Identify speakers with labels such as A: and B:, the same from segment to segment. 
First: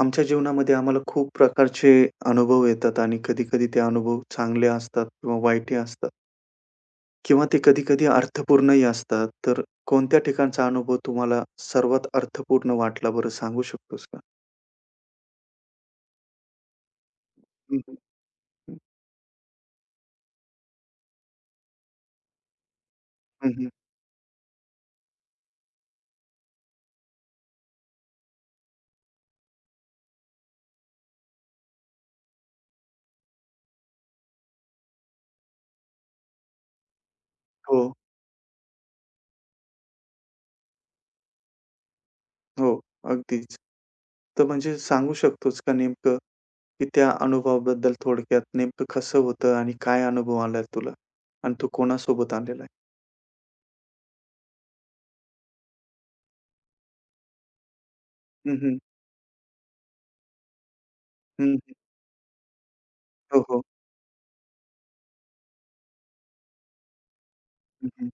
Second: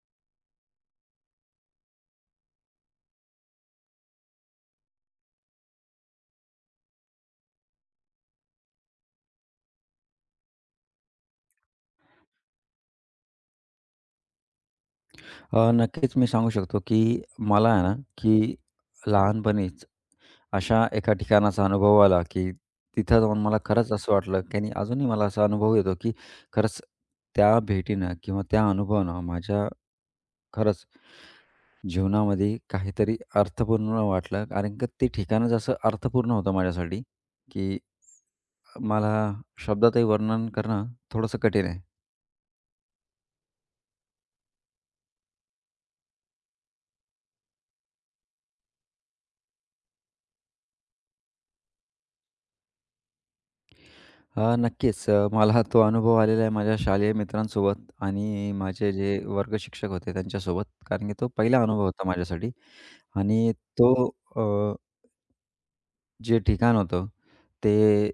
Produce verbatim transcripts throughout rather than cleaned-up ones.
A: आमच्या जीवनामध्ये आम्हाला खूप प्रकारचे अनुभव येतात आणि कधी-कधी ते अनुभव चांगले असतात किंवा वाईटही असतात किंवा ते कधी-कधी अर्थपूर्णही असतात. तर कोणत्या ठिकाणचा अनुभव तुम्हाला सर्वात अर्थपूर्ण वाटला बरं सांगू शकतोस का?
B: अ, नक्कीच मी सांगू शकतो, की मला
A: हं,
B: आहे ना,
A: हं.
B: की लहानपणीच अशा एका ठिकाणाचा अनुभव आला, की तिथं जाऊन मला खरंच असं वाटलं, की आणि अजूनही मला असा अनुभव येतो, की खरंच त्या भेटीनं किंवा त्या अनुभवानं माझ्या खरंच जीवनामध्ये काहीतरी अर्थपूर्ण वाटलं. कारण की ते ठिकाणच असं अर्थपूर्ण होतं माझ्यासाठी, की
A: हो,
B: मला शब्दातही वर्णन करणं थोडंसं कठीण आहे.
A: हो. अगदीच. तर म्हणजे सांगू शकतोस का नेमकं, की त्या अनुभवाबद्दल थोडक्यात नेमकं कसं होतं आणि काय अनुभव आलाय तुला? आणि तो कोणासोबत आलेला आहे?
B: हां, नक्कीच. अ, मला तो अनुभव आलेला आहे माझ्या शालेय मित्रांसोबत आणि
A: हं, हं.
B: माझे जे वर्ग शिक्षक होते त्यांच्यासोबत. कारण की तो
A: हं,
B: पहिला अनुभव होता माझ्यासाठी
A: हो,
B: आणि
A: हो.
B: तो अ, जे ठिकाण होतं ते
A: हं, हं.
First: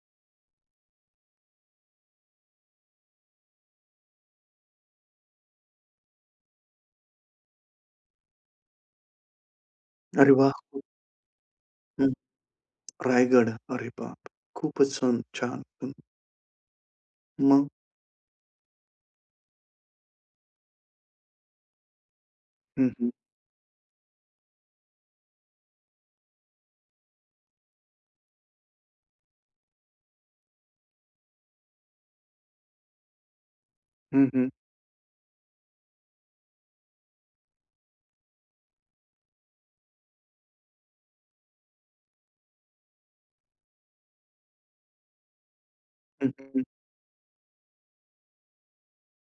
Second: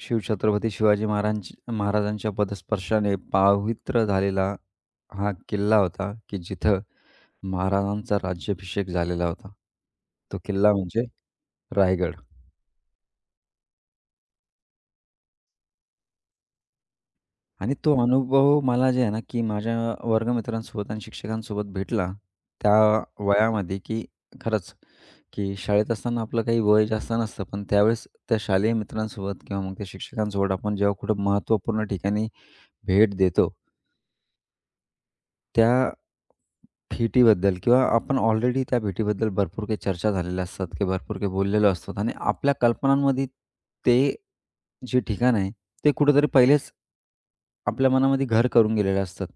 B: शिवछत्रपती शिवाजी महाराज महाराजांच्या पदस्पर्शाने पावित्र्य झालेला हा किल्ला होता, की जिथं महाराजांचा राज्याभिषेक झालेला होता.
A: अरे
B: तो
A: वाह!
B: किल्ला म्हणजे रायगड.
A: रायगड. अरे बाप! खूपच छान, छान. मग?
B: आणि तो अनुभव मला जे आहे ना, की माझ्या वर्गमित्रांसोबत आणि शिक्षकांसोबत भेटला, त्या
A: हं, हं.
B: वयामध्ये की खरंच, की शाळेत असताना आपलं काही वय जास्त नसतं. पण त्यावेळेस त्या शालेय मित्रांसोबत किंवा मग त्या शिक्षकांसोबत आपण जेव्हा कुठं महत्त्वपूर्ण ठिकाणी भेट देतो,
A: हं, हं.
B: त्या भेटीबद्दल किंवा आपण ऑलरेडी त्या भेटीबद्दल भरपूर काही चर्चा झालेल्या असतात, की भरपूर काही बोललेलो असतो आणि आपल्या कल्पनांमध्ये ते जे ठिकाण आहे, ते कुठेतरी
A: हं, हं.
B: पहिलेच आपल्या मनामध्ये घर करून गेलेले असतात.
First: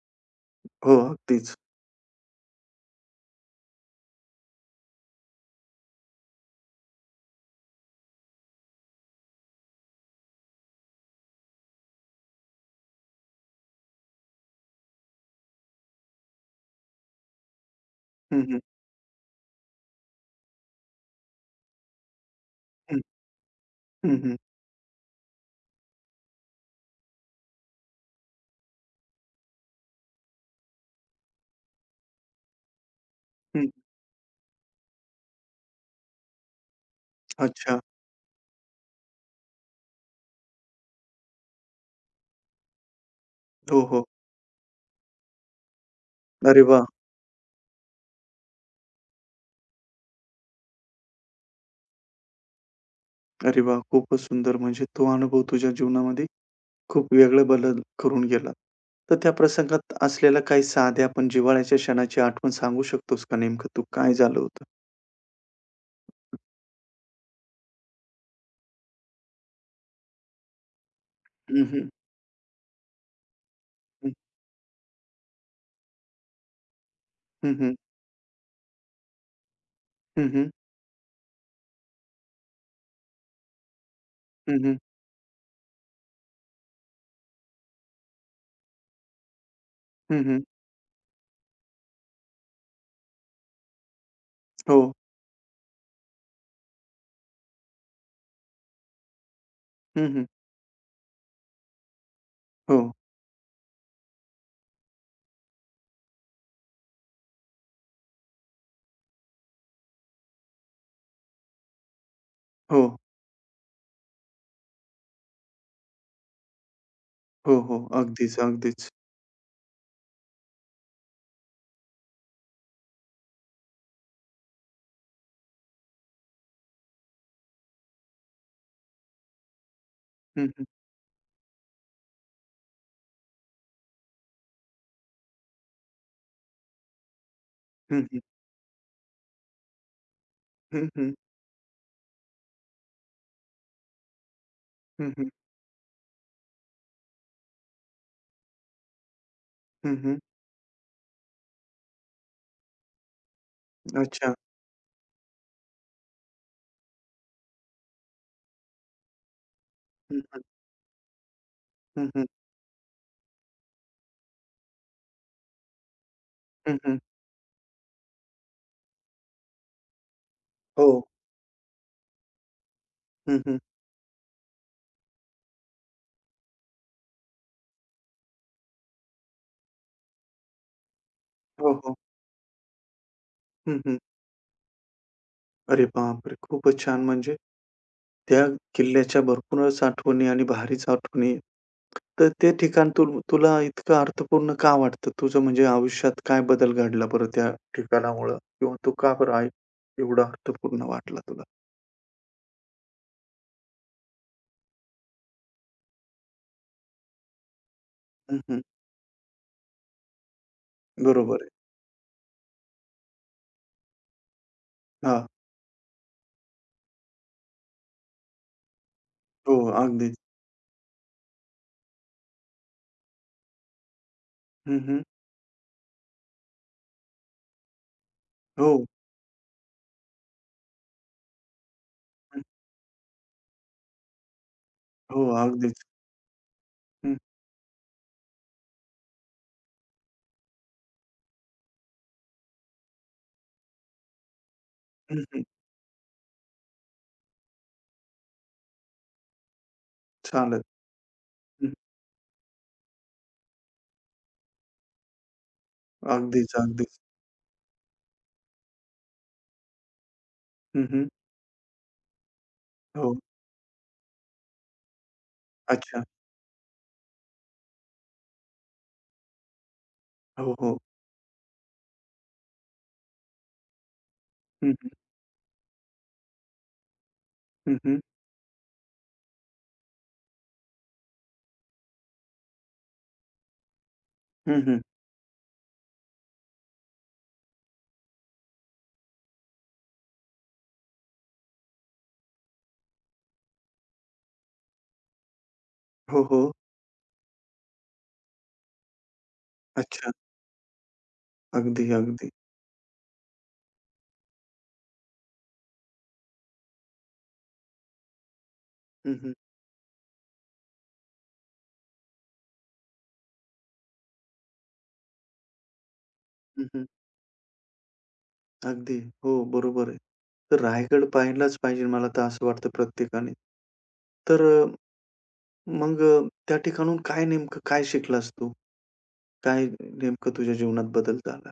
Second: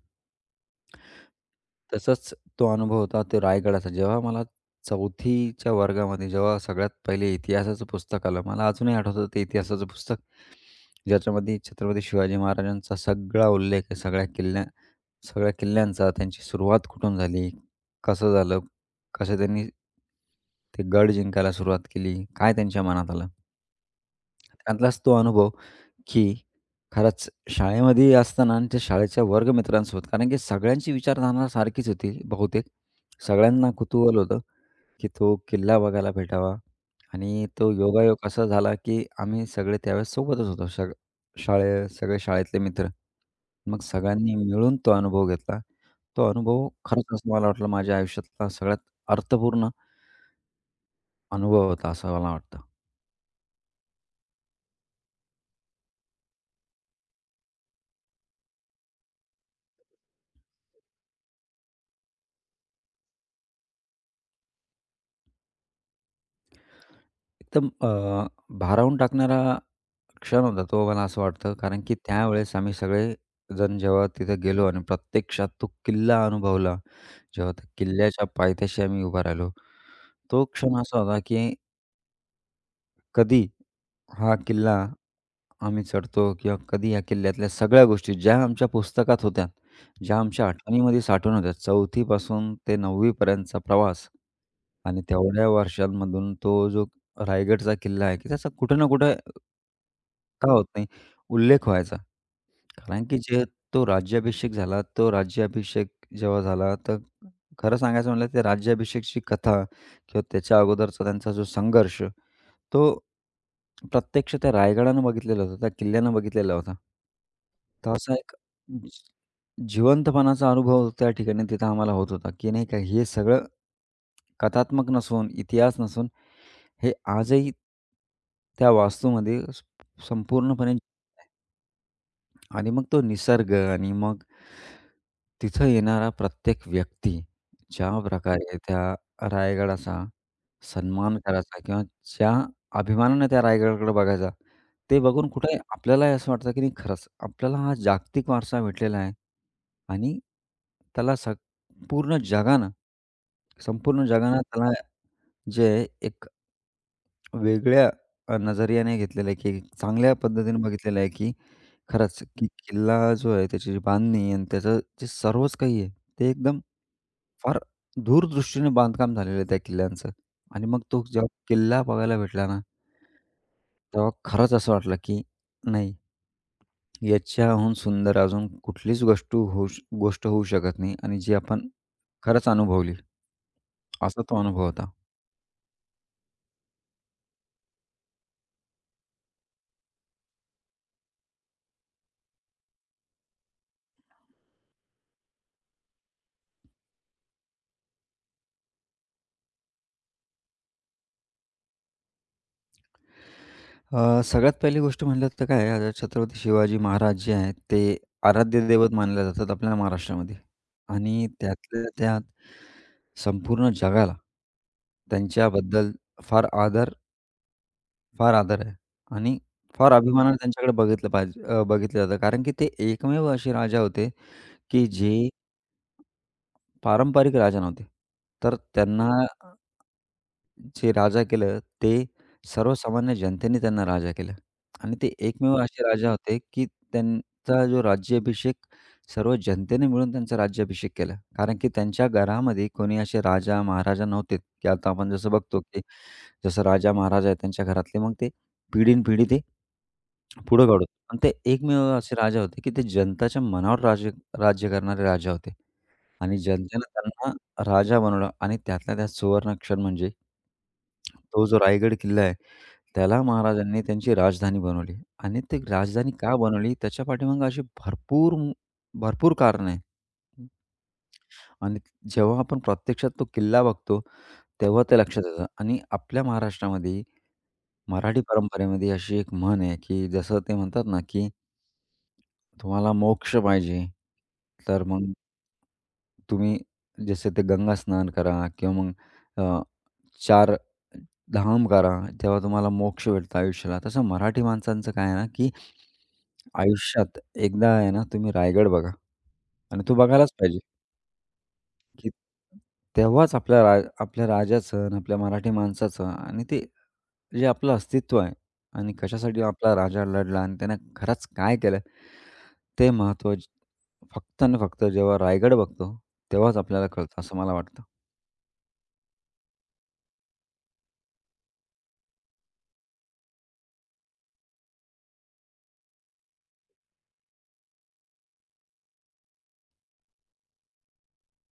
A: हो, अगदीच.
B: तसंच तो अनुभव होता तो रायगडाचा. जेव्हा मला चौथीच्या वर्गामध्ये जेव्हा सगळ्यात पहिले इतिहासाचं पुस्तक आलं, मला अजूनही आठवतं ते इतिहासाचं पुस्तक, ज्याच्यामध्ये छत्रपती शिवाजी महाराजांचा सगळा उल्लेख आहे, सगळ्या किल्ल्या सगळ्या किल्ल्यांचा त्यांची सुरुवात कुठून झाली? कसं
A: हं,
B: झालं?
A: हं.
B: कसं त्यांनी ते गड जिंकायला सुरुवात केली? काय त्यांच्या
A: हं,
B: मनात आलं?
A: हं, हं.
B: त्यातलाच तो अनुभव, की खरंच शाळेमध्ये असताना आणि त्या शाळेच्या वर्गमित्रांसोबत कारण की सगळ्यांची विचारधारणा सारखीच होती बहुतेक.
A: हं.
B: सगळ्यांना कुतूहल होतं, की तो किल्ला बघायला भेटावा आणि तो
A: अच्छा.
B: योगायोग असा झाला की आम्ही सगळे त्यावेळेस सोबतच होतो. सग शाळे सगळे शाळेतले मित्र.
A: हो,
B: मग
A: हो.
B: सगळ्यांनी मिळून तो अनुभव घेतला. तो
A: अरे
B: अनुभव
A: वाह!
B: खरंच असं मला वाटलं माझ्या आयुष्यातला सगळ्यात अर्थपूर्ण अनुभव होता, असं मला वाटतं.
A: अरे वाह! खूपच सुंदर. म्हणजे तो अनुभव तुझ्या जीवनामध्ये खूप वेगळं बदल करून गेला. तर त्या प्रसंगात असलेल्या काही साध्या पण जिव्हाळ्याच्या क्षणाची आठवण सांगू शकतोस का नेमकं तू काय झालं होतं?
B: एकदम अ, भारावून टाकणारा क्षण होता तो मला असं वाटतं. कारण
A: हं.
B: की त्यावेळेस आम्ही सगळेजण जेव्हा
A: हं.
B: तिथे गेलो आणि प्रत्यक्षात तो किल्ला अनुभवला, जेव्हा
A: हं,
B: त्या
A: हं.
B: किल्ल्याच्या पायथ्याशी आम्ही उभा राहिलो,
A: हं,
B: तो
A: हं.
B: क्षण असा होता की कधी हा
A: हं,
B: किल्ला
A: हं.
B: आम्ही चढतो किंवा कधी या किल्ल्यातल्या सगळ्या गोष्टी ज्या आमच्या पुस्तकात होत्या, ज्या
A: हं, हं.
B: आमच्या आठवणीमध्ये साठवून होत्या. चौथी पासून ते नववी पर्यंतचा प्रवास
A: हो.
B: आणि तेवढ्या वर्षांमधून तो जो रायगडचा किल्ला आहे, की त्याचा कुठे ना कुठे
A: हं, हं.
B: का होत नाही, उल्लेख व्हायचा.
A: हो,
B: कारण की जे तो राज्याभिषेक झाला, तो राज्याभिषेक जेव्हा झाला, तर खरं सांगायचं म्हणलं, ते राज्याभिषेकची कथा किंवा त्याच्या अगोदरचा त्यांचा जो संघर्ष
A: हो,
B: तो प्रत्यक्ष त्या रायगडानं बघितलेला होता, त्या किल्ल्यानं बघितलेला होता.
A: हो, हो.
B: तर असा एक
A: अगदीच, अगदीच.
B: जी जिवंतपणाचा अनुभव त्या ठिकाणी तिथं आम्हाला होत होता, की नाही का हे सगळं कथात्मक नसून, इतिहास नसून हे आजही त्या वास्तूमध्ये स
A: हं, हं.
B: संपूर्णपणे जिवंत आहे. आणि मग तो निसर्ग आणि मग तिथं येणारा प्रत्येक व्यक्ती ज्या
A: हं.
B: प्रकारे त्या रायगडाचा
A: हं, हं.
B: सन्मान करायचा किंवा ज्या अभिमानाने त्या रायगडाकडे बघायचा, ते
A: हं, हं.
B: बघून कुठे आपल्यालाही असं वाटतं की नाही खरंच आपल्याला हा जागतिक वारसा भेटलेला आहे
A: हं, हं.
B: आणि त्याला सग पूर्ण जगानं, संपूर्ण
A: अच्छा.
B: जगानं त्याला जे एक वेगळ्या अ, नजरियाने घेतलेलं आहे, की चांगल्या
A: हं, हं.
B: पद्धतीने. हं. बघितलेलं आहे, की
A: हं,
B: खरंच
A: हं.
B: की किल्ला जो आहे त्याची जी बांधणी आणि त्याचं जे सर्वच काही आहे, ते एकदम
A: हं, हं.
B: फार दूरदृष्टीने बांधकाम झालेलं आहे त्या किल्ल्यांचं. आणि मग
A: हो.
B: तो जेव्हा किल्ला बघायला भेटला ना,
A: हं, हं.
B: तेव्हा खरंच असं वाटलं, की नाही याच्याहून सुंदर अजून कुठलीच गोष्ट होऊ श गोष्ट होऊ शकत नाही आणि जी आपण
A: हो, हो.
B: खरंच अनुभवली,
A: हं, हं.
B: असा तो अनुभव होता.
A: अरे बापरे! खूपच छान. म्हणजे त्या किल्ल्याच्या भरपूरच आठवणी आणि भारीच आठवणी. तर ते ठिकाण तुल तुला इतकं अर्थपूर्ण का वाटतं? तुझं म्हणजे आयुष्यात काय बदल घडला बरं त्या ठिकाणामुळं? किंवा तो का बरं आहे एवढा अर्थपूर्ण वाटला तुला?
B: अ, सगळ्यात पहिली गोष्ट म्हणलं तर काय आहे, आता छत्रपती शिवाजी महाराज जे आहेत ते
A: हं, हं.
B: आराध्य दैवत मानले जातात आपल्या महाराष्ट्रामध्ये आणि
A: बरोबर आहे.
B: त्यातल्या त्यात संपूर्ण जगाला
A: हां.
B: त्यांच्याबद्दल फार आदर फार आदर आहे आणि
A: हो,
B: फार
A: अगदीच.
B: अभिमानाने त्यांच्याकडे बघितलं पाहिजे अ, बघितलं जातं कारण की ते एकमेव असे राजा होते
A: हं,
B: की
A: हं.
B: जे पारंपरिक राजा नव्हते. तर
A: हो.
B: त्यांना जे राजा केलं, ते
A: हं.
B: सर्वसामान्य जनतेने त्यांना राजा केलं आणि ते
A: हो,
B: एकमेव
A: अगदीच.
B: असे राजा होते, की
A: हं.
B: त्यांचा जो राज्याभिषेक सर्व जनतेने मिळून त्यांचा राज्याभिषेक केला. कारण की त्यांच्या घरामध्ये कोणी असे राजा, महाराजा नव्हते, की आता आपण
A: हं,
B: जसं
A: हं.
B: बघतो, की जसं राजा, महाराजा आहे त्यांच्या घरातले, मग ते पिढीनपिढी ते
A: चालेल.
B: पुढं काढत. आणि ते
A: हं.
B: एकमेव असे राजा होते, की ते जनताच्या मनावर राज्य राज्य करणारे राजा होते आणि
A: अगदीच,
B: जनतेनं
A: अगदीच.
B: त्यांना राजा बनवलं आणि त्यातला त्यात सुवर्णक्षण म्हणजे
A: हं, हं.
B: तो जो रायगड किल्ला आहे
A: हो.
B: त्याला महाराजांनी त्यांची राजधानी बनवली आणि ती
A: अच्छा.
B: राजधानी का बनवली त्याच्या पाठीमागे अशी भरपूर भरपूर कारणं आहे
A: हो, हो.
B: आणि जेव्हा आपण प्रत्यक्षात तो किल्ला बघतो
A: हं,
B: तेव्हा
A: हं.
B: ते लक्षात येतं आणि आपल्या महाराष्ट्रामध्ये
A: हं, हं.
B: मराठी परंपरेमध्ये अशी एक म्हण आहे की जसं ते म्हणतात ना की तुम्हाला मोक्ष पाहिजे
A: हं, हं.
B: तर मग तुम्ही जसे ते गंगास्नान करा किंवा मग अ, चार धाम करा, तेव्हा तुम्हाला मोक्ष भेटतो आयुष्याला. तसं मराठी माणसांचं काय आहे ना, की
A: हो, हो.
B: आयुष्यात एकदा आहे ना, तुम्ही रायगड बघा आणि तो
A: अच्छा.
B: बघायलाच पाहिजे,
A: अगदी,
B: की
A: अगदी.
B: तेव्हाच आपल्या रा आपल्या राजाचं आणि आपल्या मराठी माणसाचं आणि ते जे आपलं अस्तित्व आहे आणि
A: हं, हं.
B: कशासाठी आपला राजा लढला आणि त्यानं खरंच काय केलं ते महत्त्व ज- फक्त आणि फक्त जेव्हा रायगड बघतो तेव्हाच
A: हं, हं.
B: आपल्याला कळतं असं मला वाटतं.
A: अगदी. हो, बरोबर आहे. तर रायगड पाहिलाच पाहिजे मला तर असं वाटतं प्रत्येकाने. तर अ, मग अ, त्या ठिकाणून काय नेमकं काय शिकलास तू? काय नेमकं तुझ्या जीवनात बदल झाला?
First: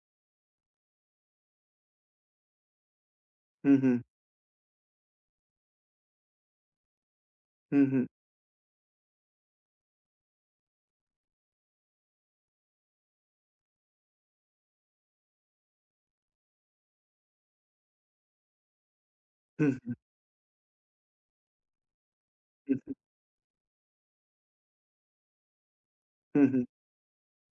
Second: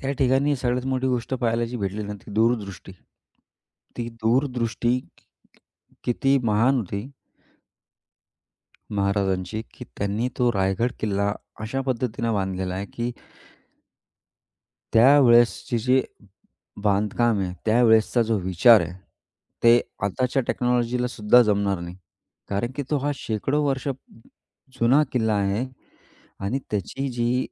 B: त्या ठिकाणी सगळ्यात मोठी गोष्ट पाहायला जी भेटली ना ती दूरदृष्टी.
A: हं, हं.
B: ती दूरदृष्टी किती महान होती
A: हं, हं.
B: महाराजांची, की त्यांनी तो रायगड किल्ला अशा पद्धतीनं बांधलेला आहे की त्यावेळेसची जी बांधकाम आहे, त्यावेळेसचा जो विचार आहे,
A: हं,
B: ते
A: हं.
B: आताच्या टेक्नॉलॉजीला सुद्धा जमणार नाही. कारण
A: हं,
B: की
A: हं.
B: तो हा शेकडो वर्ष जुना किल्ला आहे
A: हं,
B: आणि
A: हं.
B: त्याची जी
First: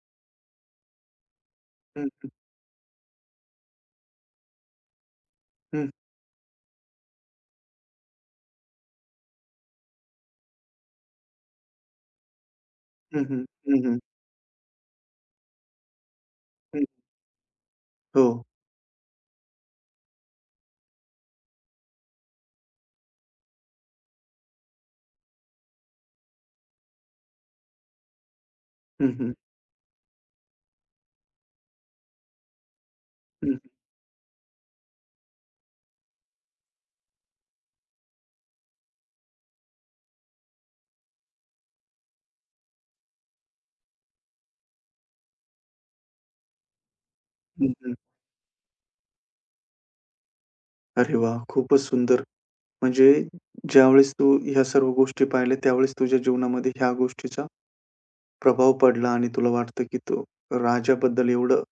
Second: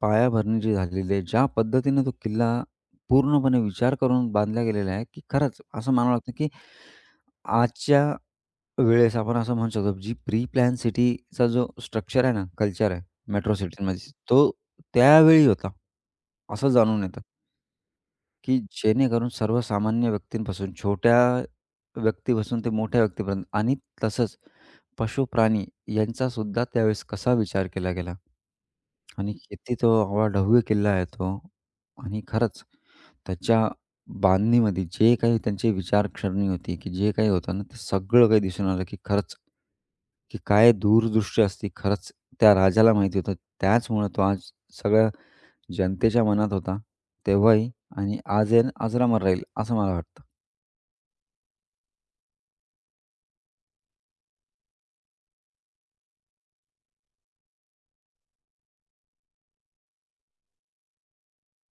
B: पायाभरणी जी झालेली आहे, ज्या पद्धतीनं
A: हं,
B: तो किल्ला पूर्णपणे विचार करून बांधला गेलेला आहे, की खरंच
A: हं.
B: असं म्हणावं लागतं, की आजच्या वेळेस आपण असं म्हणू शकतो, जी प्री प्लॅन सिटीचा जो स्ट्रक्चर आहे ना, कल्चर आहे
A: हं, हं.
B: मेट्रो
A: हं, हं.
B: सिटीमध्ये, तो त्यावेळी होता, असं
A: हं.
B: जाणून येतं.
A: हो.
B: की जेणेकरून सर्वसामान्य व्यक्तींपासून, छोट्या व्यक्तीपासून ते मोठ्या व्यक्तीपर्यंत आणि तसंच पशुप्राणी सुद्धा त्यावेळेस कसा विचार केला गेला
A: हं, हं.
B: आणि किती तो आवाढव्य किल्ला आहे तो आणि खरंच
A: हं, हं.
B: त्याच्या बांधणीमध्ये जे काही त्यांची विचारसरणी होती, की जे काही होतं ना, ते सगळं काही दिसून आलं, की खरंच की काय दूरदृष्टी असती. खरंच त्या राजाला माहिती होतं. त्याचमुळं तो आज सगळ्या जनतेच्या मनात होता तेव्हाही
A: हं, हं.
B: आणि आज आहे अजरामर राहील असं मला वाटतं.
A: अरे वाह! खूपच सुंदर. म्हणजे ज्यावेळेस तू ह्या सर्व गोष्टी पाहिल्या, त्यावेळेस तुझ्या जीवनामध्ये ह्या गोष्टीचा प्रभाव पडला आणि तुला वाटतं, की तो राजाबद्दल एवढं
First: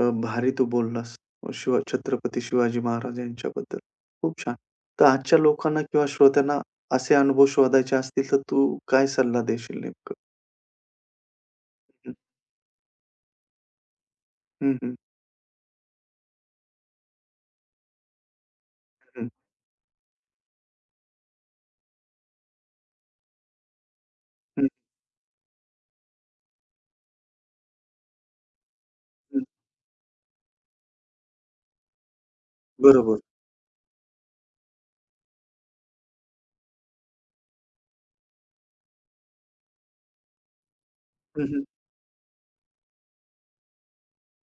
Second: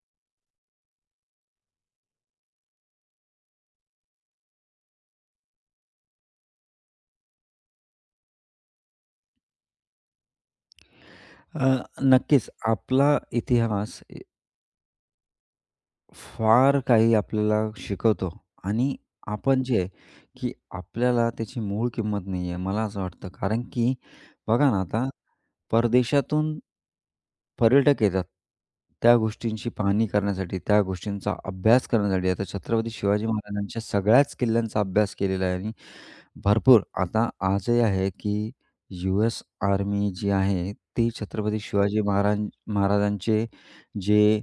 A: अ, भारी तू बोललास. शिवा छत्रपती शिवाजी महाराज यांच्याबद्दल. खूप छान. तर आजच्या लोकांना किंवा श्रोत्यांना असे अनुभव शोधायचे असतील, तर तू काय सल्ला देशील नेमकं?
B: अ, नक्कीच आपला इतिहास ए-
A: हं, हं,
B: फार काही आपल्याला शिकवतो आणि
A: हं, हं,
B: आपण जे आहे की आपल्याला त्याची मूळ किंमत नाही आहे मला असं वाटतं कारण की
A: हं,
B: बघा ना आता परदेशातून पर्यटक येतात त्या गोष्टींची पाहणी करण्यासाठी त्या गोष्टींचा अभ्यास करण्यासाठी आता छत्रपती
A: बरोबर.
B: शिवाजी महाराजांच्या सगळ्याच किल्ल्यांचा अभ्यास केलेला आहे आणि भरपूर. आता आजही आहे, की यू एस आर्मी जी आहे, ती
A: हं,
B: छत्रपती
A: हं,
B: शिवाजी महाराज महाराजांचे जे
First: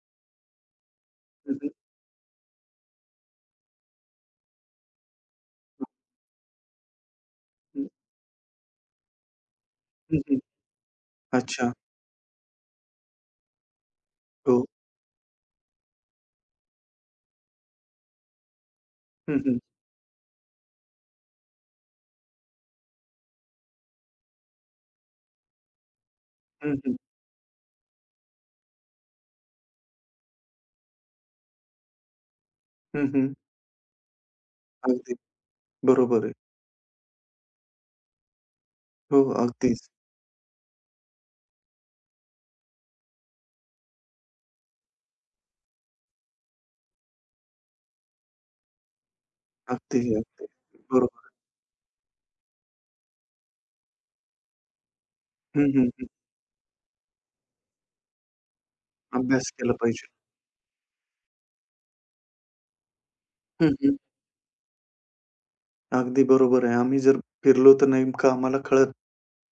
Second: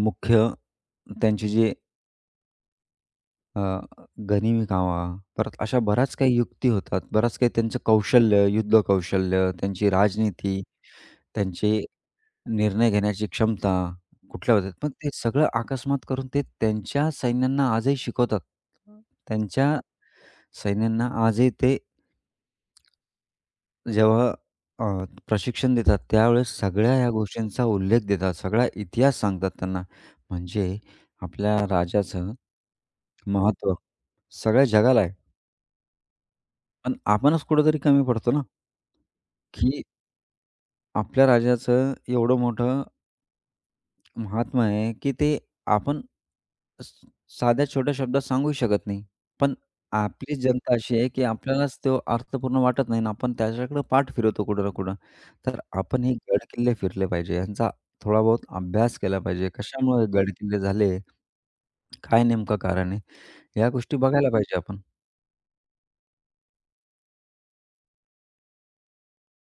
B: मुख्य त्यांचे
A: हं, हं,
B: जे अ, गनिमी कावा, परत अशा बऱ्याच काही युक्ती होतात. बराच काही त्यांचं
A: हं,
B: कौशल्य, युद्ध कौशल्य, त्यांची
A: हं, हं.
B: राजनीती, त्यांचे
A: अच्छा.
B: निर्णय घेण्याची क्षमता कुठल्या
A: हो.
B: होतात. पण ते सगळं अकस्मात करून ते त्यांच्या सैन्यांना आजही शिकवतात.
A: हं, हं,
B: त्यांच्या सैन्यांना आजही ते जेव्हा अ, प्रशिक्षण देतात त्यावेळेस
A: हं,
B: सगळ्या
A: हं,
B: ह्या गोष्टींचा उल्लेख देतात, सगळा इतिहास सांगतात त्यांना. म्हणजे आपल्या राजाचं
A: हं, हं.
B: महत्त्व सगळ्या जगाला आहे.
A: अगदी बरोबर आहे.
B: पण आपणच कुठेतरी कमी पडतो ना,
A: हो,
B: की
A: अगदीच.
B: आपल्या राजाचं एवढं मोठं महात्मा आहे, की ते आपण स साध्या छोट्या शब्दात सांगू शकत नाही. पण
A: अगदी,
B: आपली
A: अगदी.
B: जनता अशी आहे, की
A: बरोबर.
B: आपल्यालाच तो अर्थपूर्ण वाटत नाही आणि आपण त्याच्याकडे पाठ फिरवतो कुठं ना कुठं. तर
A: हं, हं,
B: आपण
A: हं.
B: हे गड-किल्ले फिरले पाहिजे. यांचा थोडा बहुत अभ्यास केला पाहिजे.
A: अभ्यास केला पाहिजे.
B: कशामुळे गड-किल्ले झाले? काय नेमकं कारण आहे? ह्या
A: हं, हं.
B: गोष्टी बघायला पाहिजे आपण.
A: अगदी बरोबर आहे. आम्ही जर फिरलो तर नेमकं आम्हाला कळत,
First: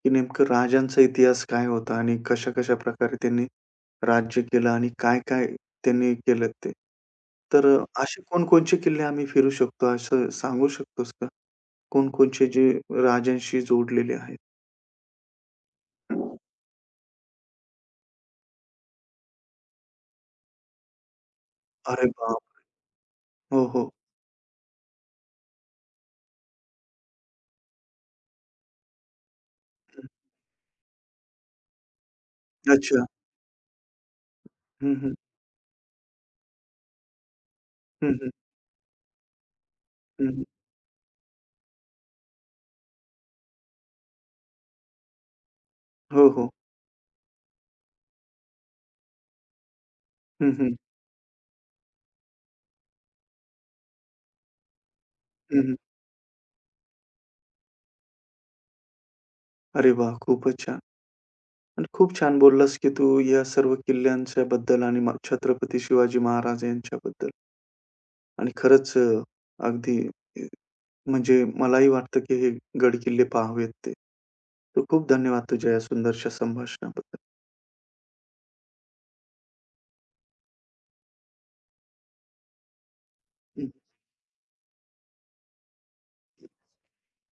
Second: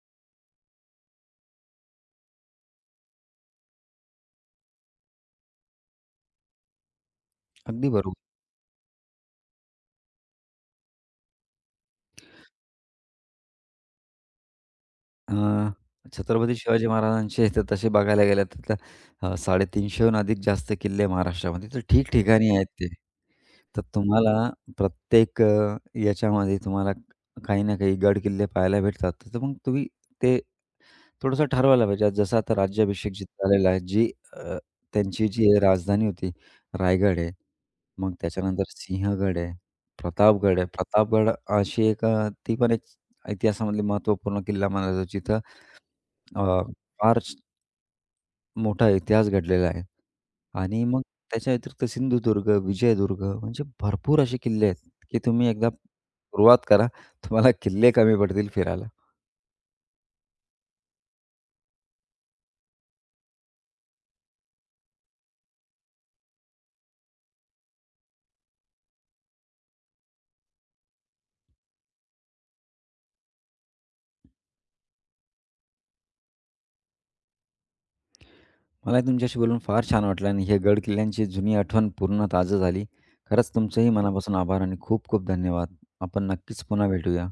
A: की नेमकं राजांचा इतिहास काय होता आणि कशा-कशा प्रकारे त्यांनी राज्य केलं आणि काय-काय त्यांनी केलं ते. तर अ,
B: अगदी बरोबर.
A: असे कोणकोणचे किल्ले आम्ही फिरू शकतो असं सांगू शकतोस का? कोणकोणचे जे राजांशी जोडलेले आहेत?
B: अ, छत्रपती शिवाजी महाराजांचे तर तसे बघायला गेलं तर त्या अ, तीनशे पन्नास अधिक जास्त किल्ले महाराष्ट्रामध्ये तर
A: अरे बाप!
B: ठिकठिकाणी आहेत ते.
A: हो,
B: तर
A: हो.
B: तुम्हाला प्रत्येक अ, याच्यामध्ये तुम्हाला काही ना काही गडकिल्ले पाहायला भेटतात. तर मग तुम्ही
A: हं.
B: ते थोडंसं ठरवायला पाहिजे. जसं आता
A: अच्छा.
B: राज्याभिषेक जिथं झालेला आहे, जी अ,
A: हं, हं.
B: त्यांची जी राजधानी होती, रायगड आहे.
A: हं,
B: मग
A: हं.
B: त्याच्यानंतर सिंहगड आहे,
A: हं, हं.
B: प्रतापगड आहे. प्रतापगड अशी एक अ, ती पण एक इतिहासामधले महत्त्वपूर्ण किल्ला मानला जातो, जिथं
A: हो, हो.
B: अ, फार स- मोठा इतिहास घडलेला आहे.
A: हं, हं.
B: आणि मग त्याच्या व्यतिरिक्त सिंधुदुर्ग, विजयदुर्ग म्हणजे भरपूर असे किल्ले आहेत, की तुम्ही
A: हं,
B: एकदा
A: हं.
B: सुरुवात करा. तुम्हाला किल्ले कमी पडतील फिरायला.
A: अरे वाह! खूपच छान. आणि खूप छान बोललास, की तू या सर्व किल्ल्यांच्या बद्दल आणि म छत्रपती शिवाजी महाराज यांच्याबद्दल आणि खरंच अ, अगदी अ, म्हणजे मलाही वाटतं, की हे गड किल्ले पहावेत ते. तर खूप धन्यवाद तुझ्या या सुंदरशा संभाषणाबद्दल.
B: मला तुमच्याशी बोलून फार छान वाटलं आणि हे गड किल्ल्यांची जुनी आठवण पूर्ण ताजं झाली. खरंच
A: हं.
B: तुमचंही मनापासून आभार आणि खूप खूप धन्यवाद. आपण नक्कीच पुन्हा भेटूया.